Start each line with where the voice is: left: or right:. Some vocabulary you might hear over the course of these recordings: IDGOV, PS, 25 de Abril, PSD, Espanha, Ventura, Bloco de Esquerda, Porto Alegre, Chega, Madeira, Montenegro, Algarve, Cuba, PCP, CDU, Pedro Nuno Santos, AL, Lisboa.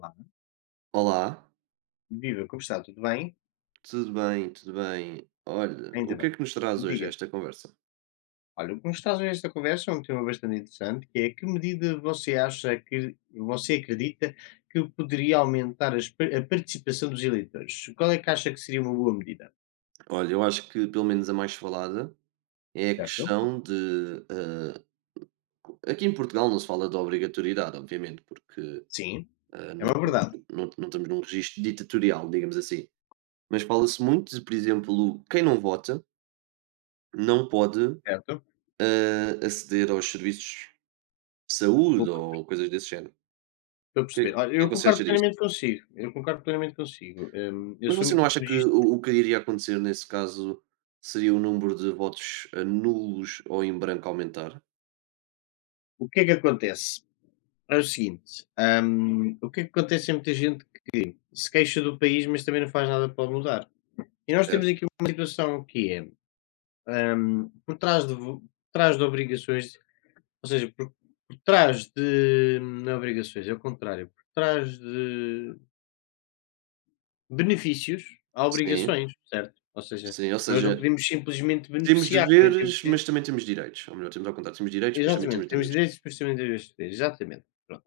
left: Olá,
right: Olá,
left: viva, como está? Tudo bem?
right: tudo bem, tudo bem. Olha, o
left: Ainda
right: que é
left: bem.
right: que nos traz hoje
left: Diga.
right: esta conversa?
left: Olha, o que nos traz hoje esta conversa é um tema bastante interessante, que é que medida você acha que, você acredita que poderia aumentar as a participação dos eleitores? Qual é que acha que seria uma boa medida?
right: Olha, eu acho que pelo menos a mais falada é a
left: Certo?
right: questão de, aqui em Portugal não se fala de obrigatoriedade, obviamente, porque
left: Sim, é
right: não,
left: uma
right: temos,
left: verdade,
right: não, não estamos num registro ditatorial, digamos assim. Mas fala-se muito de, por exemplo, quem não vota não pode
left: certo?
right: aceder aos serviços de saúde
left: Público.
right: ou coisas desse género.
left: Estou a
right: O que,
left: perceber. Olha,
right: o que é
left: eu
right: que você acha
left: concordo
right: disso?
left: plenamente consigo, eu concordo plenamente consigo. Eu
right: Mas
left: sou
right: você não
left: muito
right: acha que
left: apologista.
right: o que iria acontecer nesse caso seria o número de votos, nulos ou em branco aumentar?
left: O que é que acontece? É o seguinte, o que é que acontece é muita gente que se queixa do país, mas também não faz nada para o mudar. E nós temos
right: Certo.
left: aqui uma situação que é, por trás de vo por trás de obrigações, ou seja, por trás de não é obrigações, é o contrário, por trás de benefícios, há
right: Sim,
left: obrigações, certo? Ou seja,
right: sim, ou
left: nós não
right: seja,
left: podemos simplesmente
right: temos
left: beneficiar, também temos
right: deveres, mas
left: de
right: também temos direitos, ou melhor, temos ao contrário, temos direitos, mas também
left: exatamente,
right: temos
left: temos
right: deveres.
left: direitos e depois também deveres de ter, exatamente, pronto.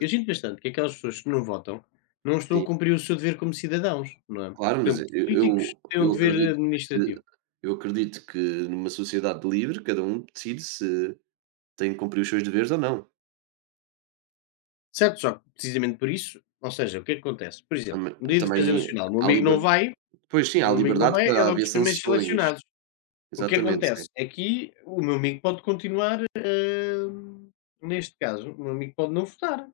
left: Eu sinto bastante que aquelas pessoas que não votam, não estão a
right: sim.
left: cumprir o seu dever como cidadãos, não é? Por
right: Claro, mas
left: exemplo, os políticos têm um dever
right: que
left: administrativo.
right: eu acredito que numa sociedade livre cada um decide se tem que cumprir os seus deveres ou não.
left: Certo, só que precisamente por isso, ou seja, o que é que acontece? Por exemplo,
right: Tamb
left: no dia de defesa
right: também
left: nacional, o meu
right: há
left: amigo
right: liber
left: não vai,
right: Pois sim,
left: o
right: há
left: meu amigo não
right: liberdade
left: vai, é
right: para
left: logo
right: haver
left: dos primeiros
right: sanções.
left: selecionados. O que
right: Exatamente, sim.
left: acontece? Aqui o meu amigo pode continuar, neste caso, o meu amigo pode não votar,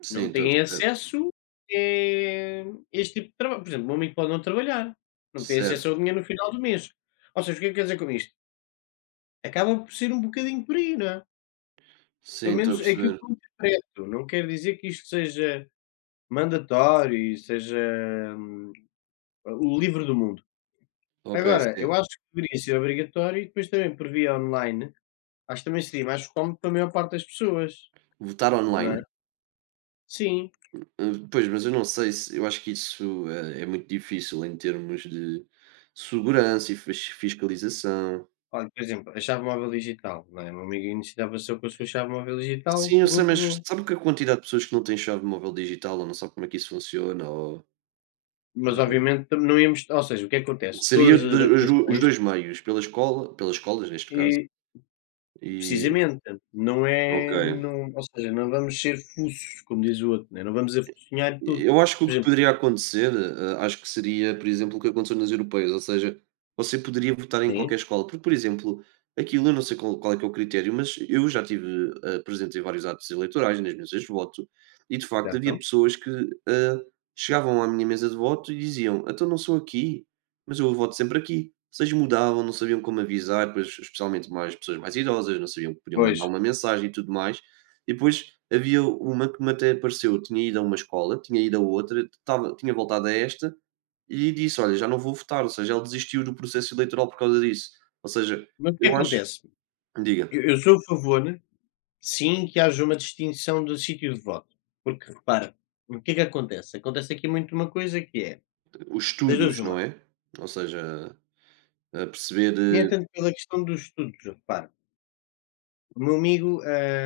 right: Sim,
left: não
right: estou a
left: tem
right: perceber.
left: acesso, a este tipo de trabalho. Por exemplo, o meu amigo pode não trabalhar, não tem acesso ao
right: Certo,
left: dinheiro no final do mês. Ou seja, o que é que quer dizer com isto? Acaba por ser um bocadinho por aí, não é?
right: sim,
left: Pelo
right: estou a
left: menos é aquilo
right: perceber.
left: que eu interpreto, não quer dizer que isto seja mandatório e seja, hum, o livro do mundo.
right: Ok,
left: Agora, eu
right: sim.
left: acho que deveria ser obrigatório e depois também por via online, acho que também seria mais cómodo para a maior parte das pessoas,
right: Votar
left: não
right: online?
left: é? Sim.
right: Pois, mas eu não sei se eu acho que isso é muito difícil em termos de segurança e fiscalização.
left: Olha, por exemplo, a chave móvel digital, não é? O meu amigo iniciava-se eu com a sua chave móvel digital,
right: Sim, eu sei,
left: pegou,
right: mas
left: pegou.
right: sabe que a quantidade de pessoas que não têm chave móvel digital ou não sabe como é que isso funciona? Ou.
left: Mas
right: eh,
left: obviamente tam não íamos ou seja, o que é que acontece?
right: Seria
left: Todas as
right: de- os, do- os
left: adaptações
right: dois meios, pelas escolas neste caso,
left: e
right: e
left: precisamente, não
right: ok.
left: é não ou seja, não vamos ser fuços, como diz o outro, né, não vamos afocinhar tudo.
right: Eu acho que o
left: Por
right: que
left: exemplo,
right: poderia acontecer, acho que seria, por exemplo, o que aconteceu nas europeias, ou seja, você poderia votar em
left: sim,
right: qualquer escola, porque, por exemplo, aquilo eu não sei qual é que é o critério, mas eu já tive presente em vários atos eleitorais, nas mesas de voto, e de facto havia
left: certo.
right: pessoas que eh, chegavam à minha mesa de voto e diziam: Então não sou aqui, mas eu voto sempre aqui. Vocês mudavam, não sabiam como avisar, pois, especialmente mais pessoas mais idosas, não sabiam que podiam
left: Pois,
right: mandar uma mensagem e tudo mais. E depois havia uma que me até apareceu, tinha ido a uma escola, tinha ido a outra, tinha voltado a esta e disse: Olha, já não vou votar. Ou seja, ele desistiu do processo eleitoral por causa disso. Ou seja,
left: mas o que
right: eu acho,
left: acontece?
right: diga,
left: Eu sou a favor, sim, que haja uma distinção do sítio de voto, porque repara, o que é que acontece? Acontece aqui muito uma coisa que é,
right: os
left: das
right: estudos,
left: 2
right: não
left: uma,
right: é? Ou seja, a
left: nem é
right: perceber,
left: tanto
right: eh,
left: pela questão dos estudos, repara, o meu amigo,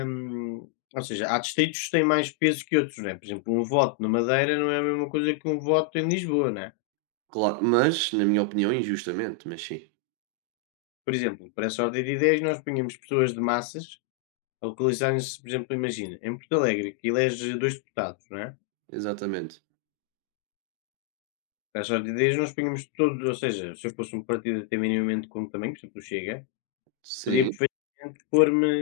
left: ou seja, há distritos que têm mais peso que outros, né, por exemplo, um voto na Madeira não é a mesma coisa que um voto em Lisboa, né.
right: claro, mas, na minha opinião, injustamente, mas sim,
left: Por exemplo, por essa ordem de ideias nós punhamos pessoas de massas a localizarem-se, por exemplo, imagina, em Porto Alegre, que elege 2 deputados, né.
right: exatamente.
left: As ideias nós punhamos todos, ou seja, se eu fosse um partido até minimamente como também, por exemplo, o Chega, podia
right: Sim,
left: perfeitamente pôr-me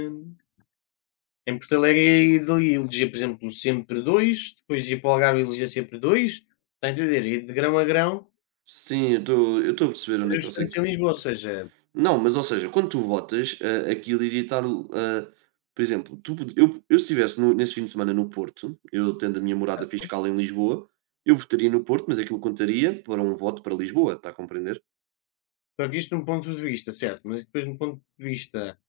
left: em Porto Alegre e dali eleger, por exemplo, sempre 2, depois ia para o Algarve e elegia sempre 2, está a entender? E de grão a grão,
right: sim, eu estou a perceber onde é que
left: ajustando
right: você.
left: em Lisboa, ou seja,
right: Não, mas ou seja, quando tu votas, aquilo iria estar, por exemplo, tu pod eu se estivesse no nesse fim de semana no Porto, eu tendo a minha morada
left: certo?
right: fiscal em Lisboa, eu votaria no Porto, mas aquilo contaria para um voto para Lisboa, está a compreender?
left: Só que isto de um ponto de vista, certo, mas depois de um ponto de vista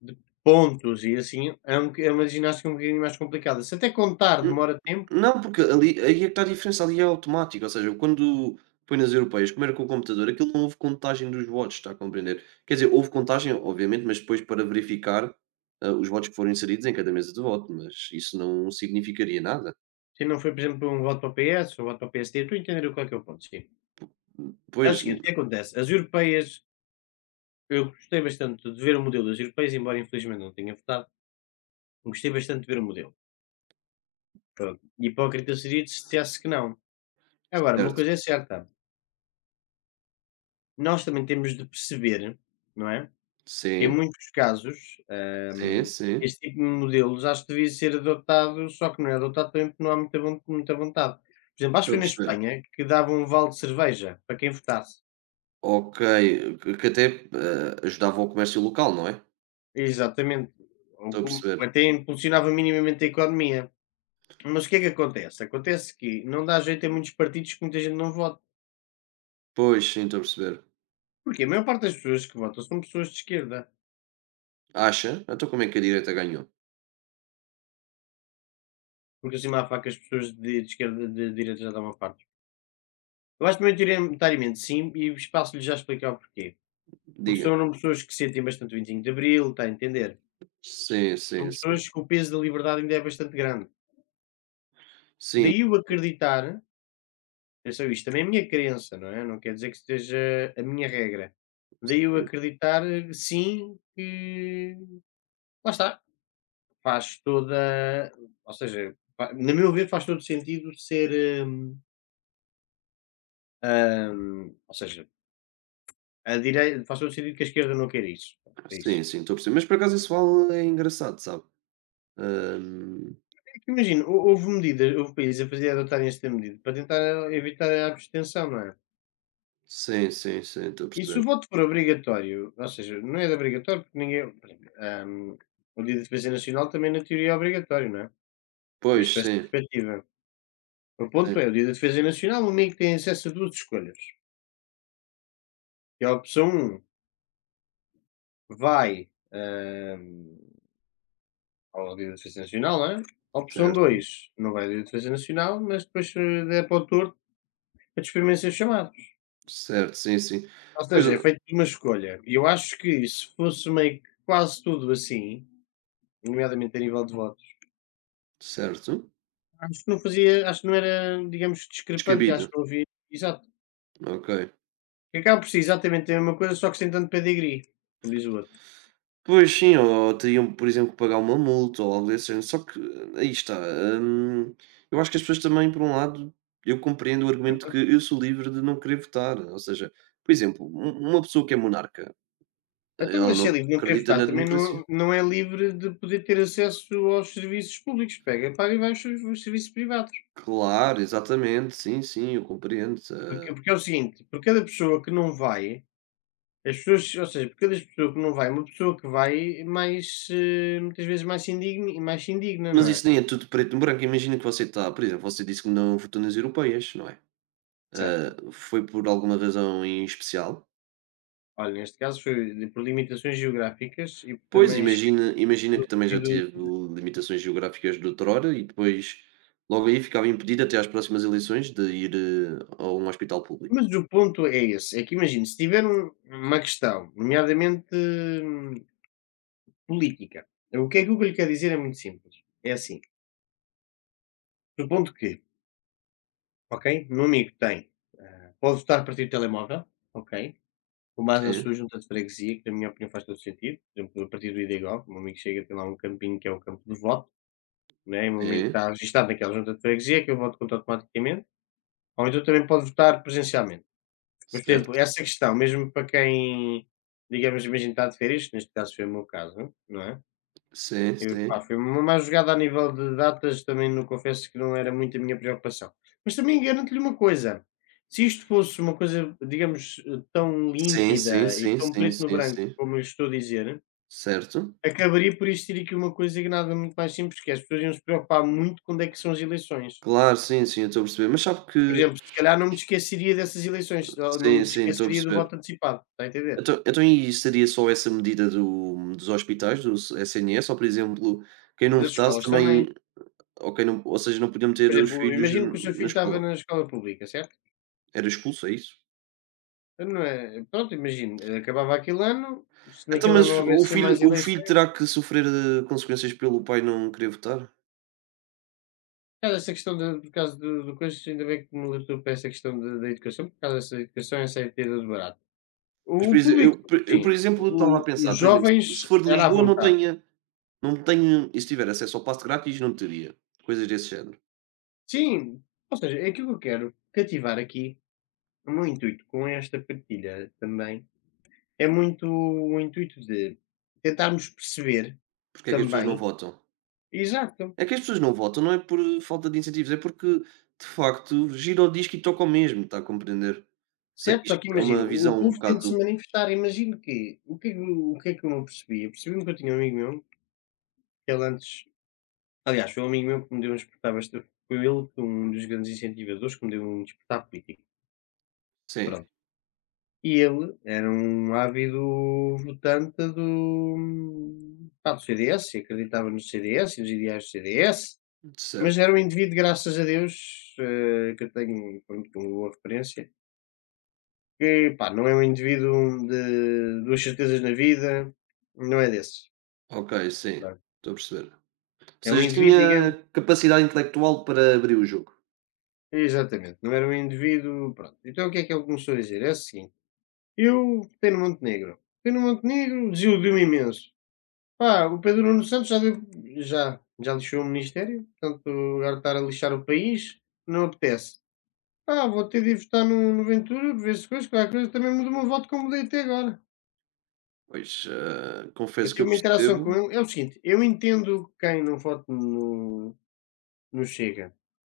left: de pontos e assim, é, um, é uma ginástica um bocadinho mais complicada. Se até contar
right: N
left: demora tempo,
right: não, porque ali aí é que está a diferença, ali é automático, ou seja, eu quando foi nas europeias, como era com o computador, aquilo não houve contagem dos votos, está a compreender? Quer dizer, houve contagem, obviamente, mas depois para verificar, os votos que foram inseridos em cada mesa de voto, mas isso não significaria nada.
left: se não foi, por exemplo, um voto para o PS, um voto para o PSD, estou a entender qual é que é o ponto, sim. É o
right: Pois.
left: seguinte, o que acontece? As europeias, eu gostei bastante de ver o modelo das europeias, embora infelizmente não tenha votado, gostei bastante de ver o modelo. Pronto. Hipócrita seria se dissesse que não. Agora, uma
right: Certo.
left: coisa é certa, nós também temos de perceber, não é? Que em
right: Sim,
left: muitos casos,
right: sim,
left: hum,
right: sim.
left: este tipo de modelos acho que devia ser adotado, só que não é adotado também porque não há muita, muita vontade. Por exemplo, acho que
right: Estou
left: foi
right: a
left: na
right: perceber.
left: Espanha que dava um vale de cerveja para quem votasse.
right: Ok, que até, ajudava o comércio local, não é?
left: Exatamente. O-
right: Estou a perceber.
left: Até impulsionava minimamente a economia. Mas o que é que acontece? Acontece que não dá jeito em muitos partidos que muita gente não vota.
right: Pois, sim, estou a perceber.
left: Porque a maior parte das pessoas que votam são pessoas de esquerda.
right: Acha? Então como é que a direita ganhou?
left: Porque assim há faca as pessoas de esquerda de direita já dão uma parte. Eu acho maioritariamente sim, e espaço-lhe já a explicar o porquê. Porque
right: Diga.
left: são pessoas que sentem bastante o 25 de Abril, está a entender?
right: Sim,
left: São
right: sim, sim.
left: pessoas que o peso da liberdade ainda é bastante grande.
right: Sim,
left: Daí eu acreditar, atenção, isto também é a minha crença, não é? Não quer dizer que esteja a minha regra. Daí eu
right: sim.
left: acreditar, sim, que lá está, faz toda ou seja, fa no meu ver faz todo sentido ser, ou seja, a direita faz todo sentido que a esquerda não queira isso.
right: Sim, estou a perceber. Mas por acaso isso vale é engraçado, sabe? Hum,
left: É que imagina, houve medidas houve países a fazer adotarem esta medida para tentar evitar a abstenção, não é?
right: sim, sim, sim, estou a
left: E se
right: perceber.
left: o voto for obrigatório, ou seja, não é obrigatório porque ninguém, por exemplo, hum, o dia da defesa nacional também na teoria é obrigatório, não é?
right: Pois,
left: Visto essa
right: sim,
left: perspectiva. O
right: sim,
left: ponto é, o dia da defesa nacional o amigo tem acesso a 2 escolhas, que é a opção um. Vai, ao Dia da Defesa Nacional, não é? Opção
right: certo.
left: 2, não vai ao Dia da Defesa Nacional, mas depois se der para o torto, a despedimento sem chamados.
right: Certo, sim, sim.
left: Ou
right: Pois,
left: seja, é feito uma escolha. E eu acho que se fosse meio que quase tudo assim, nomeadamente a nível de votos,
right: certo.
left: acho que não fazia, acho que não era, digamos, discrepante, acho
right: Descabido,
left: que não havia, exato.
right: ok.
left: Acaba por ser exatamente a mesma coisa, só que sem tanto pedigree, como diz o outro.
right: Pois sim, ou teriam, por exemplo, que pagar uma multa ou algo desse género. Só que aí está. hum, eu acho que as pessoas também, por um lado, eu compreendo o argumento que eu sou livre de não querer votar. Ou seja, por exemplo, uma pessoa que é monarca,
left: Então,
right: ela
left: mas se é
right: não
left: livre, não querer
right: acredita
left: votar,
right: na
left: também
right: democracia.
left: não, não é livre de poder ter acesso aos serviços públicos. Pega, paga e vai aos, aos serviços privados.
right: Claro, exatamente, sim, sim, eu compreendo.
left: Porque, porque é o seguinte, por cada pessoa que não vai, as pessoas, ou seja, por cada pessoa que não vai, uma pessoa que vai, mais, muitas vezes mais se indigna,
right: Mas
left: não é?
right: isso nem é tudo preto no branco. Imagina que você está, por exemplo, você disse que não votou nas europeias, não é?
left: Certo?
right: Foi por alguma razão em especial?
left: Olha, neste caso foi por limitações geográficas e por
right: Pois,
left: também esquece
right: imagina que
left: do
right: também já
left: pedido.
right: teve limitações geográficas de outrora e depois logo aí ficava impedido até às próximas eleições de ir, a um hospital público.
left: Mas o ponto é esse, é que imagino, se tiver uma questão, nomeadamente política. O que é que o que eu lhe quero dizer é muito simples. É assim, supondo que, ok, um amigo tem, ah, pode votar a partir do telemóvel, ok, com base na
right: Sim,
left: sua junta de freguesia, que na minha opinião faz todo sentido, por exemplo, a partir do IDGOV, o meu amigo chega, tem lá um campinho que é o campo de voto, né, e o meu amigo
right: sim,
left: está registado naquela junta de freguesia, que eu voto contra automaticamente, ou então também pode votar presencialmente. Mas, por exemplo,
right: certo.
left: essa questão, mesmo para quem, digamos, imagina está de férias, neste caso foi o meu caso, não é?
right: Sim,
left: Eu,
right: sim.
left: pá, foi uma má jogada a nível de datas, também não confesso que não era muito a minha preocupação. Mas também garanto-lhe uma coisa, se isto fosse uma coisa, digamos, tão
right: Sim, sim,
left: límpida e
right: sim,
left: tão
right: sim,
left: preto no
right: sim,
left: branco
right: sim.
left: como eu estou a dizer,
right: Certo.
left: acabaria por existir aqui uma coisa que nada muito mais simples, que é as pessoas iam se preocupar muito quando é que são as eleições.
right: Claro, sim, sim, eu estou a perceber, mas sabe que
left: Por exemplo, se calhar não me esqueceria dessas eleições, ou não
right: sim,
left: me
right: sim, estou a
left: esqueceria do
right: perceber.
left: voto antecipado, está a entender?
right: Então e seria só essa medida do dos hospitais, do SNS ou, por exemplo, quem não
left: Das
right: votasse
left: escolas também.
right: também ou quem não ou seja, não podiam
left: Por
right: ter os
left: exemplo,
right: filhos
left: imagino
right: n
left: que o seu
right: na
left: filho estava
right: escola?
left: na escola pública, certo?
right: Era expulso, é isso?
left: Então, não é? Pronto, imagino, acabava aquele ano, se
right: Então,
left: naquele ano não
right: mas
left: houvesse mais
right: o filho
left: eleições,
right: terá que sofrer, consequências pelo pai não querer votar?
left: por causa dessa questão de, por causa do, do coisa, ainda bem que me alertou para essa questão da da educação, por causa dessa educação, essa ideia de barato.
right: Mas, por
left: O
right: exemplo
left: público,
right: eu,
left: sim,
right: por exemplo, eu estava a pensar,
left: os
right: por exemplo, se
left: jovens
right: for de
left: era à
right: Lisboa não
left: vontade.
right: tenha e se tiver acesso ao passe grátis não teria, coisas desse género.
left: Sim, ou seja, é aquilo que eu quero cativar aqui, o meu intuito com esta partilha também, é muito o intuito de tentarmos perceber
right: Porque é que as pessoas não
left: também,
right: votam?
left: exato.
right: É que as pessoas não votam não é por falta de incentivos, é porque, de facto, gira o disco e toca o mesmo, está a compreender? Sei que
left: Certo, só
right: isto
left: que
right: é
left: imagino,
right: uma
left: o
right: visão um
left: povo tem de se
right: bocado
left: manifestar, imagino que o que é que o que é que eu não percebi? Eu percebi-me que eu tinha um amigo meu, que ele antes aliás, foi um amigo meu que me deu um despertar bastante foi ele que um dos grandes incentivadores que me deu um despertar político,
right: sim,
left: pronto. E ele era um ávido votante do pá, do CDS e acreditava no CDS e nos ideais do CDS, mas
right: certo.
left: era um indivíduo, graças a Deus, que eu tenho, pronto, como boa referência. Que, pá, não é um indivíduo de 2 certezas na vida, não é desses,
right: Ok, sim,
left: pronto.
right: estou a perceber. Ou
left: É um
right: seja,
left: indivíduo, digamos
right: tinha capacidade intelectual para abrir o jogo.
left: exatamente, não era um indivíduo pronto. Então o que é que ele começou a dizer? É o seguinte: "Eu votei no Montenegro, desiludiu-me imenso. Pá, o Pedro Nuno Santos já deu já lixou o ministério, portanto agora estar a lixar o país, não apetece. Ah, vou ter de ir votar no Ventura, ver se coisa, qualquer coisa também mudo o meu voto como mudei até agora".
right: Pois,
left: Eu
right: confesso que eu
left: tive uma interação com
right: percebo.
left: ele. É o seguinte, eu entendo quem não vote no Chega.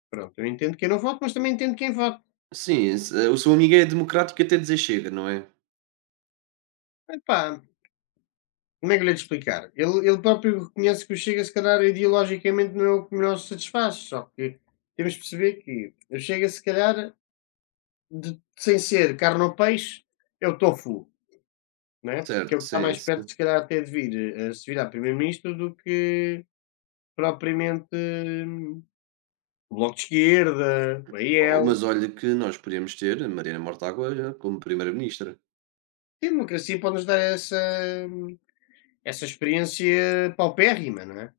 left: Pronto, eu entendo quem não vote, mas também entendo quem vote.
right: Sim, o seu amigo é democrático até dizer chega, não é?
left: Epá, como é que eu lhe hei de explicar? Ele próprio reconhece que o Chega, se calhar, ideologicamente não é o que melhor se satisfaz. Só que temos de perceber que o Chega, se calhar, sem ser carne ou peixe, é o tofu, né?
right: Certo,
left: Porque é o que está
right: sim,
left: mais perto,
right: sim.
left: se calhar, até de vir a se virar primeiro-ministro do que propriamente o Bloco de Esquerda, o
right: Oh,
left: AL.
right: mas olha que nós podíamos ter a Mariana Mortágua já como primeira-ministra.
left: Sim, a democracia pode-nos dar essa experiência paupérrima, não é?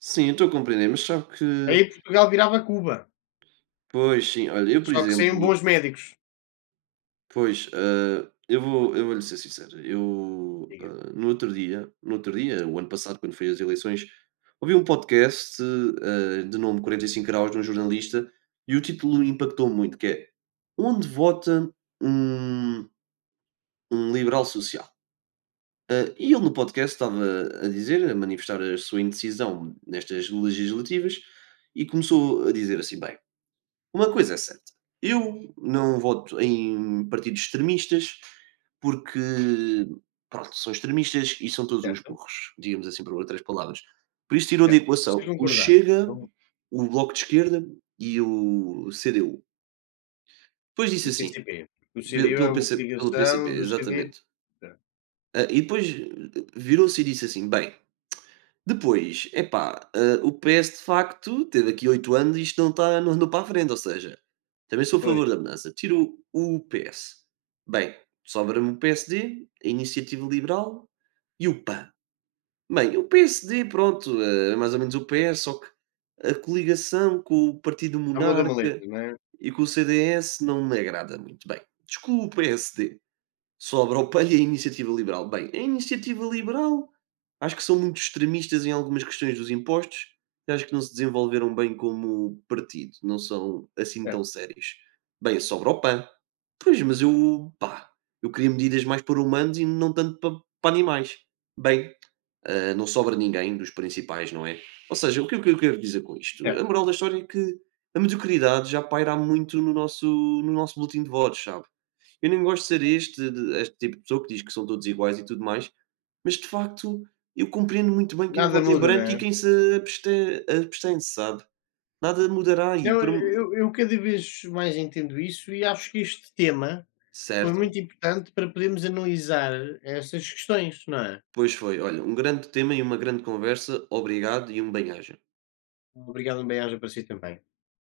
right: Sim, eu estou a compreender, mas sabe que
left: Aí Portugal virava Cuba,
right: pois sim, olha, eu por
left: só que sem
right: exemplo.
left: bons médicos.
right: Pois, eu vou-lhe ser sincero, eu,
left: Diga,
right: no outro dia, o ano passado, quando foi as eleições, ouvi um podcast, de nome "45 graus", de um jornalista, e o título impactou muito, que é: "Onde vota um um liberal social?". E ele no podcast estava a dizer, a manifestar a sua indecisão nestas legislativas, e começou a dizer assim: "Bem, uma coisa é certa, eu não voto em partidos extremistas, porque, pronto, são extremistas e são todos uns
left: certo?
right: burros, digamos assim, por outras palavras. Por isso tirou da
left: Certo. Vocês
right: equação o
left: concordar?
right: Chega,
left: Com
right: o Bloco de Esquerda e o CDU. Depois
left: e
right: disse
left: o
right: assim,
left: PCP. O
right: pe
left: CDU é
right: pelo
left: uma
right: PC pelo
left: coligação
right: PCP,
left: do CD
right: exatamente.
left: certo.
right: Ah, e depois virou-se e disse assim: "Bem, Depois, epá, o PS de facto teve aqui 8 anos e isto não está, não andou para a frente, ou seja, também sou a
left: Pois,
right: favor da mudança. Tiro o PS. Bem, sobra-me o PSD, a Iniciativa Liberal e o PAN. Bem, o PSD pronto, é mais ou menos o PS, só que a coligação com o Partido
left: só muda uma letra,
right: Monarca
left: não é?
right: e com o CDS não me agrada muito. Bem, excluo o PSD, sobra o PAN e a Iniciativa Liberal. Bem, a Iniciativa Liberal. Acho que são muito extremistas em algumas questões dos impostos e acho que não se desenvolveram bem como partido, não são assim tão
left: Certo,
right: sérios. Bem, sobra o PAN. Pois, mas eu, pá, eu queria medidas mais para humanos e não tanto pa para animais. Bem, não sobra ninguém dos principais, não é? Ou seja, o que é que eu quero dizer com isto? A
left: certo.
right: moral da história é que a mediocridade já paira há muito no nosso boletim de votos, sabe? Eu nem gosto de ser este tipo de pessoa que diz que são todos iguais e tudo mais, mas de facto, eu compreendo muito bem quem
left: Nada
right: vota em
left: muda, não
right: branco e
left: é?
right: quem se abste abstém, sabe? Nada mudará e
left: Eu
right: por mu
left: eu eu cada vez mais entendo isso e acho que este tema foi
right: certo?
left: muito importante para podermos analisar essas questões, não é?
right: Pois foi. Olha, um grande tema e uma grande conversa. Obrigado e um bem-aja.
left: Obrigado, um bem-aja para si também.